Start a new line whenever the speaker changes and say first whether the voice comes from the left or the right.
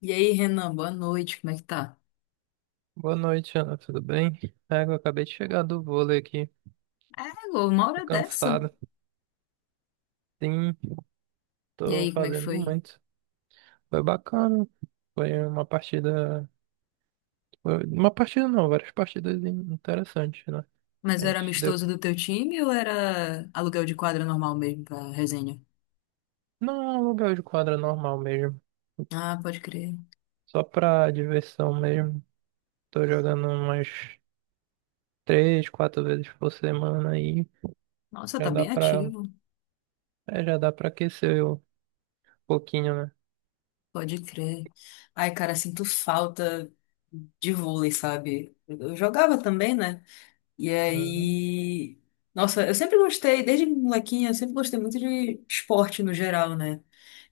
left: E aí, Renan, boa noite, como é que tá?
right: Boa noite, Ana. Tudo bem? É, eu acabei de chegar do vôlei aqui.
left: É, Lô, uma
right: Tô
left: hora dessa.
right: cansado. Sim,
left: E
right: tô
left: aí, como é que
right: fazendo
left: foi?
right: muito. Foi bacana. Foi uma partida. Uma partida não, várias partidas interessantes, né?
left: Mas
right: A
left: era
right: gente deu.
left: amistoso do teu time ou era aluguel de quadra normal mesmo pra resenha?
right: Não, é um lugar de quadra normal mesmo.
left: Ah, pode crer.
right: Só pra diversão mesmo. Tô jogando umas três, quatro vezes por semana aí.
left: Nossa,
right: Já
left: tá
right: dá
left: bem
right: pra.
left: ativo.
right: É, já dá pra aquecer um pouquinho, né?
left: Pode crer. Ai, cara, sinto falta de vôlei, sabe? Eu jogava também, né? E
right: Uhum.
left: aí. Nossa, eu sempre gostei, desde molequinha, eu sempre gostei muito de esporte no geral, né?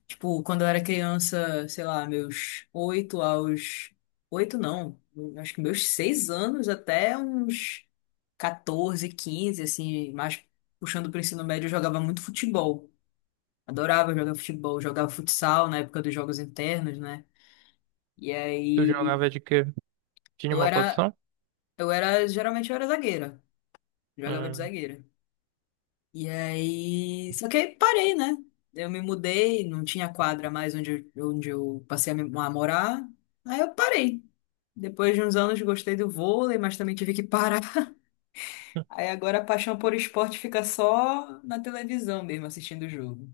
left: Tipo, quando eu era criança, sei lá, meus oito aos. Oito não, acho que meus seis anos até uns 14, 15 assim, mais puxando pro ensino médio, eu jogava muito futebol. Adorava jogar futebol, jogava futsal na época dos jogos internos, né? E
right: Tu
left: aí
right: jogava de quê? Tinha
left: eu
right: uma
left: era,
right: posição?
left: geralmente eu era zagueira, jogava de
right: Uhum.
left: zagueira. E aí. Só que aí parei, né? Eu me mudei, não tinha quadra mais onde, onde eu passei a morar. Aí eu parei. Depois de uns anos gostei do vôlei, mas também tive que parar. Aí agora a paixão por esporte fica só na televisão mesmo, assistindo o jogo.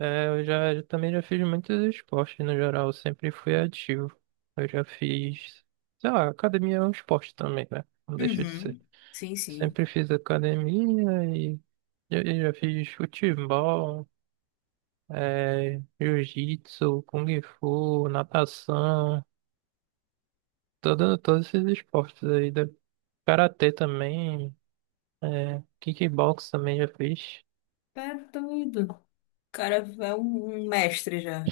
right: É, eu também já fiz muitos esportes no geral, eu sempre fui ativo. Eu já fiz, sei lá, academia é um esporte também, né? Não deixa de ser.
left: Uhum. Sim, sim.
right: Sempre fiz academia e já fiz futebol, é, jiu-jitsu, kung fu, natação, todos esses esportes aí. Karatê também, é, kickbox também já fiz.
left: Tá doido. O cara é um mestre já.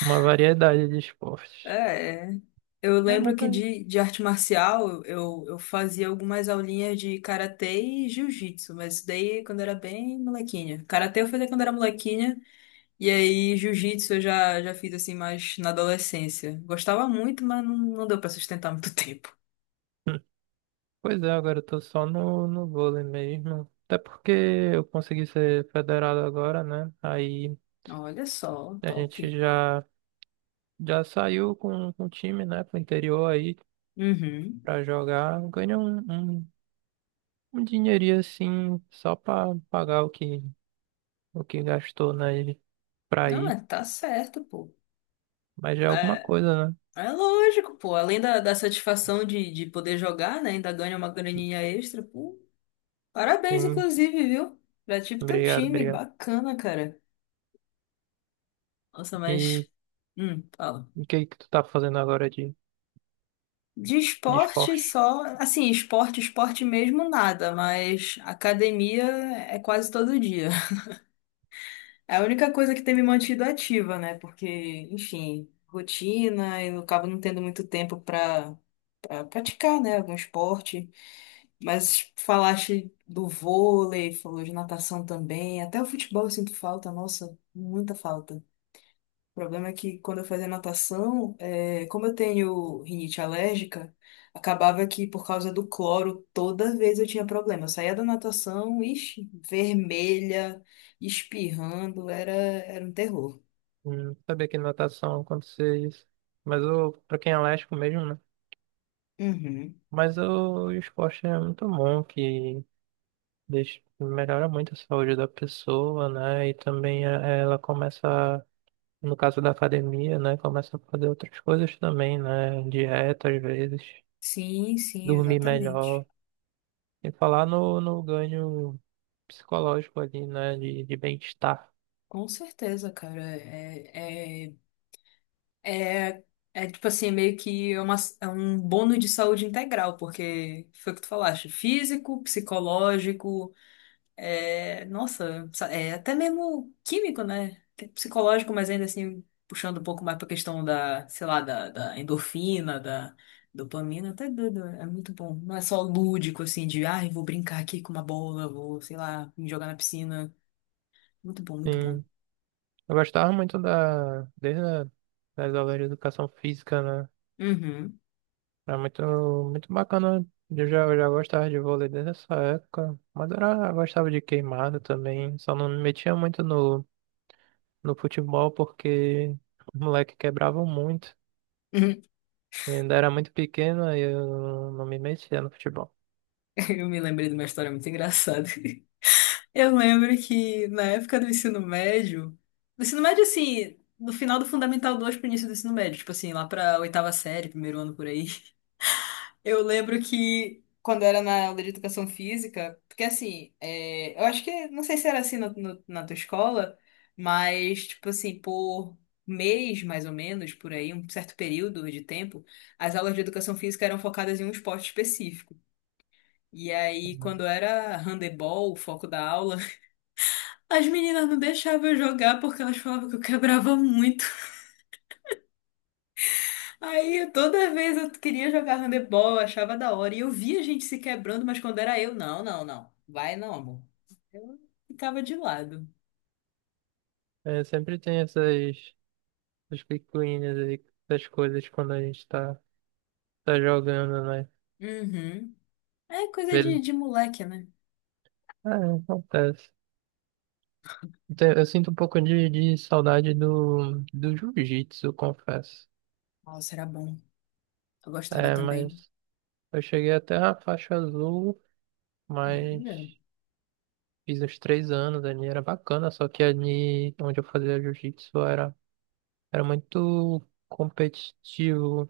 right: Uma variedade de esportes.
left: É, é. Eu
right: É
left: lembro
right: bom,
left: que
right: cara.
left: de arte marcial eu fazia algumas aulinhas de karatê e jiu-jitsu, mas isso daí quando era bem molequinha. Karatê eu fazia quando era molequinha, e aí jiu-jitsu já fiz assim mais na adolescência. Gostava muito, mas não, não deu pra sustentar muito tempo.
right: Pois é, agora eu tô só no vôlei mesmo. Até porque eu consegui ser federado agora, né? Aí
left: Olha só,
right: a
left: top.
right: gente já, já saiu com o time, né, pro interior aí
left: Uhum.
right: pra jogar. Ganhou um, um dinheirinho assim, só pra pagar o que gastou, né, pra
left: Não,
right: ir.
left: mas tá certo, pô.
right: Mas já é alguma
left: É,
right: coisa, né?
left: é lógico, pô. Além da satisfação de poder jogar, né? Ainda ganha uma graninha extra, pô. Parabéns,
right: Sim,
left: inclusive, viu? Já tive teu
right: obrigado,
left: time,
right: obrigado.
left: bacana, cara. Nossa,
right: E
left: mas. Fala.
right: o que que tu tá fazendo agora
left: De
right: de
left: esporte
right: esporte?
left: só. Assim, esporte, esporte mesmo, nada, mas academia é quase todo dia. É a única coisa que tem me mantido ativa, né? Porque, enfim, rotina e eu acabo não tendo muito tempo pra praticar, né? Algum esporte. Mas falaste do vôlei, falou de natação também, até o futebol eu sinto falta, nossa, muita falta. O problema é que quando eu fazia natação, como eu tenho rinite alérgica, acabava que por causa do cloro, toda vez eu tinha problema. Eu saía da natação, ixi, vermelha, espirrando, era um terror.
right: Sabia que natação acontecia isso. Mas eu, pra quem é alérgico mesmo, né?
left: Uhum.
right: Mas o esporte é muito bom, que deixa, melhora muito a saúde da pessoa, né? E também ela começa, no caso da academia, né? Começa a fazer outras coisas também, né? Dieta, às vezes,
left: Sim, sim,
right: dormir
left: exatamente.
right: melhor. E falar no ganho psicológico ali, né? De bem-estar.
left: Com certeza, cara. É, é, é tipo assim, é meio que é uma, é um bônus de saúde integral, porque foi o que tu falaste, físico, psicológico. É, nossa, é até mesmo químico, né? Tem psicológico, mas ainda assim, puxando um pouco mais pra questão da, sei lá, da endorfina, da dopamina, até doido, é muito bom. Não é só lúdico, assim, de, ai, vou brincar aqui com uma bola, vou, sei lá, me jogar na piscina. Muito bom, muito bom.
right: Sim. Eu gostava muito desde das aulas de educação física, né?
left: Uhum.
right: Era muito bacana. Eu já gostava de vôlei desde essa época. Mas era, eu gostava de queimada também. Só não me metia muito no futebol porque os moleques quebravam muito.
left: Uhum.
right: E ainda era muito pequeno e eu não me metia no futebol.
left: Eu me lembrei de uma história muito engraçada. Eu lembro que na época do ensino médio, assim, no final do Fundamental 2 pro início do ensino médio, tipo assim, lá pra oitava série, primeiro ano por aí. Eu lembro que quando eu era na aula de educação física, porque assim, eu acho que, não sei se era assim na tua escola, mas tipo assim, por mês mais ou menos, por aí, um certo período de tempo, as aulas de educação física eram focadas em um esporte específico. E aí,
right: Uhum.
left: quando era handebol, o foco da aula, as meninas não deixavam eu jogar porque elas falavam que eu quebrava muito. Aí toda vez eu queria jogar handebol, eu achava da hora. E eu via a gente se quebrando, mas quando era eu, não, não, não. Vai não, amor. Eu ficava de lado.
right: É, sempre tem essas picuinhas aí, essas coisas quando a gente tá jogando, né?
left: Uhum. É coisa
right: Beleza.
left: de moleque, né?
right: É, acontece. Então, eu sinto um pouco de saudade do jiu-jitsu, eu confesso.
left: Nossa, era bom. Eu gostava
right: É,
left: também.
right: mas eu cheguei até a faixa azul, mas
left: Olha.
right: fiz uns três anos ali, era bacana, só que ali onde eu fazia jiu-jitsu era muito competitivo.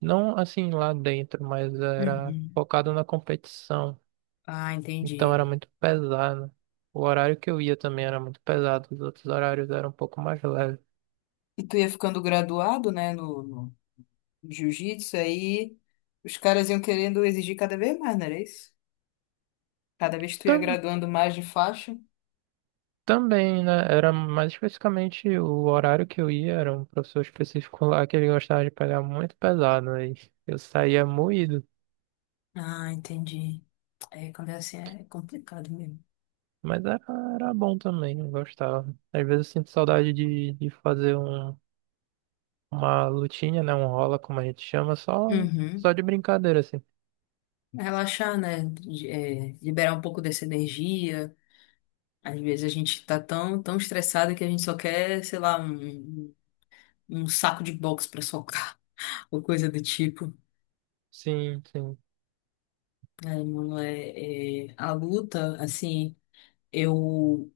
right: Não assim lá dentro, mas era
left: Uhum.
right: focado na competição.
left: Ah,
right: Então
left: entendi.
right: era muito pesado. O horário que eu ia também era muito pesado, os outros horários eram um pouco mais leves.
left: E tu ia ficando graduado, né, no jiu-jitsu, aí os caras iam querendo exigir cada vez mais, não era isso? Cada vez que tu ia graduando mais de faixa.
right: Também, né? Era mais especificamente o horário que eu ia, era um professor específico lá que ele gostava de pegar muito pesado, aí eu saía moído.
left: Ah, entendi. É, quando é assim é complicado mesmo.
right: Mas era bom também, eu gostava. Às vezes eu sinto saudade de fazer uma lutinha, né? Um rola, como a gente chama,
left: Uhum.
right: só de brincadeira, assim.
left: Relaxar, né? Liberar um pouco dessa energia. Às vezes a gente tá tão, tão estressado que a gente só quer, sei lá, um saco de boxe pra socar, ou coisa do tipo.
right: Sim, sim.
left: Aí, mano, a luta, assim, eu,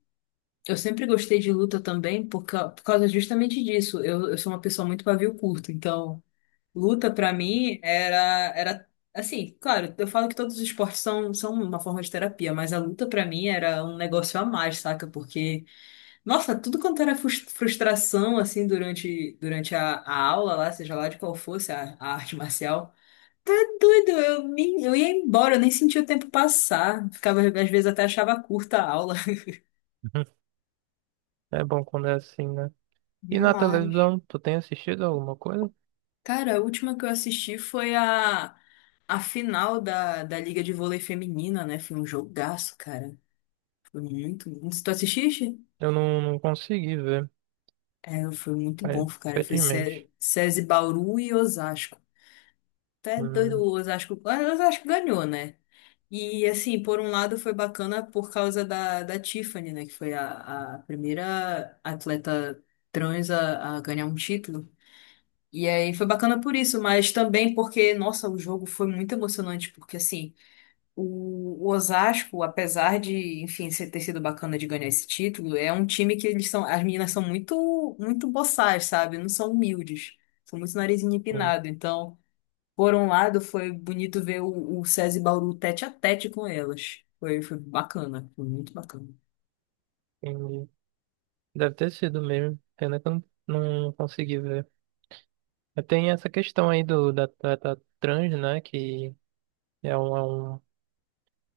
left: eu sempre gostei de luta também por causa justamente disso. Eu sou uma pessoa muito pavio curto, então. Luta pra mim era assim, claro, eu falo que todos os esportes são uma forma de terapia, mas a luta pra mim era um negócio a mais, saca? Porque nossa, tudo quanto era frustração assim durante a aula lá, seja lá de qual fosse a arte marcial, tá doido, eu ia embora, eu nem sentia o tempo passar, ficava às vezes até achava curta a aula.
right: É bom quando é assim, né? E na
left: Demais.
right: televisão, tu tem assistido alguma coisa?
left: Cara, a última que eu assisti foi a final da Liga de Vôlei Feminina, né? Foi um jogaço, cara. Foi muito bom. Tu assististe?
right: Eu não consegui ver,
left: É, foi muito bom,
right: mas,
left: cara. Foi
right: infelizmente.
left: SESI Bauru e Osasco. Até doido,
right: Hum,
left: o Osasco, ah, o Osasco ganhou, né? E, assim, por um lado foi bacana por causa da Tiffany, né? Que foi a primeira atleta trans a ganhar um título. E aí foi bacana por isso, mas também porque, nossa, o jogo foi muito emocionante, porque, assim. O o Osasco, apesar de, enfim, ter sido bacana de ganhar esse título, é um time que eles são, as meninas são muito, muito boçais, sabe? Não são humildes, são muito narizinho empinado. Então, por um lado, foi bonito ver o SESI Bauru tete a tete com elas. Foi, foi bacana, foi muito bacana.
right: entendi. Deve ter sido mesmo. Pena que eu não, não consegui ver. Mas tem essa questão aí da trata trans, né? Que é um, é um,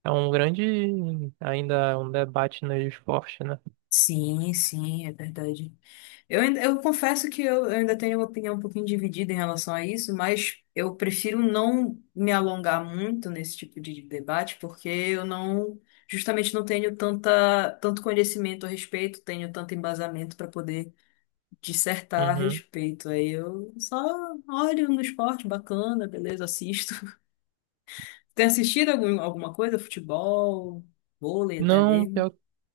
right: é um grande, ainda é um debate no esporte, né?
left: Sim, sim, é verdade. Eu confesso que eu ainda tenho uma opinião um pouquinho dividida em relação a isso, mas eu prefiro não me alongar muito nesse tipo de debate, porque eu não, justamente não tenho tanta, tanto conhecimento a respeito, tenho tanto embasamento para poder dissertar a
right: Uhum.
left: respeito. Aí eu só olho no esporte, bacana, beleza, assisto. Tem assistido algum, alguma coisa? Futebol, vôlei até
right: Não,
left: mesmo?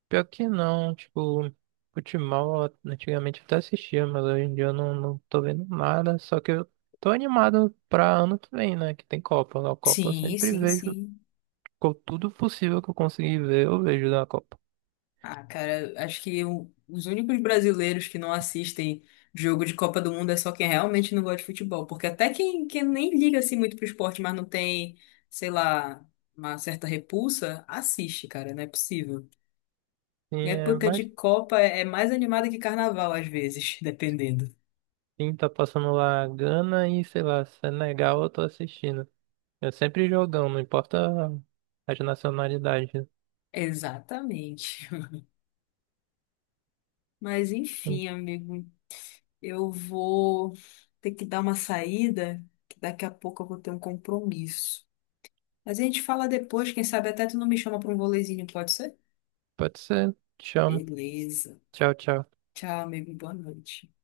right: pior que não. Tipo, futebol eu antigamente eu até assistia, mas hoje em dia eu não tô vendo nada. Só que eu tô animado pra ano que vem, né? Que tem Copa. Na Copa eu
left: Sim,
right: sempre
left: sim,
right: vejo
left: sim.
right: tudo possível que eu conseguir ver, eu vejo na Copa.
left: Ah, cara, acho que os únicos brasileiros que não assistem jogo de Copa do Mundo é só quem realmente não gosta de futebol. Porque até quem, quem nem liga assim muito pro esporte, mas não tem, sei lá, uma certa repulsa, assiste, cara, não é possível.
right: E é
left: Época
right: mais
left: de Copa é mais animada que carnaval, às vezes, dependendo.
right: sim, tá passando lá Gana e sei lá, Senegal eu tô assistindo. É sempre jogão, não importa as nacionalidades.
left: Exatamente. Mas enfim, amigo, eu vou ter que dar uma saída, que daqui a pouco eu vou ter um compromisso. Mas a gente fala depois, quem sabe até tu não me chama para um volezinho, pode ser?
right: Pode ser. Te amo.
left: Beleza.
right: Tchau, tchau.
left: Tchau, amigo. Boa noite.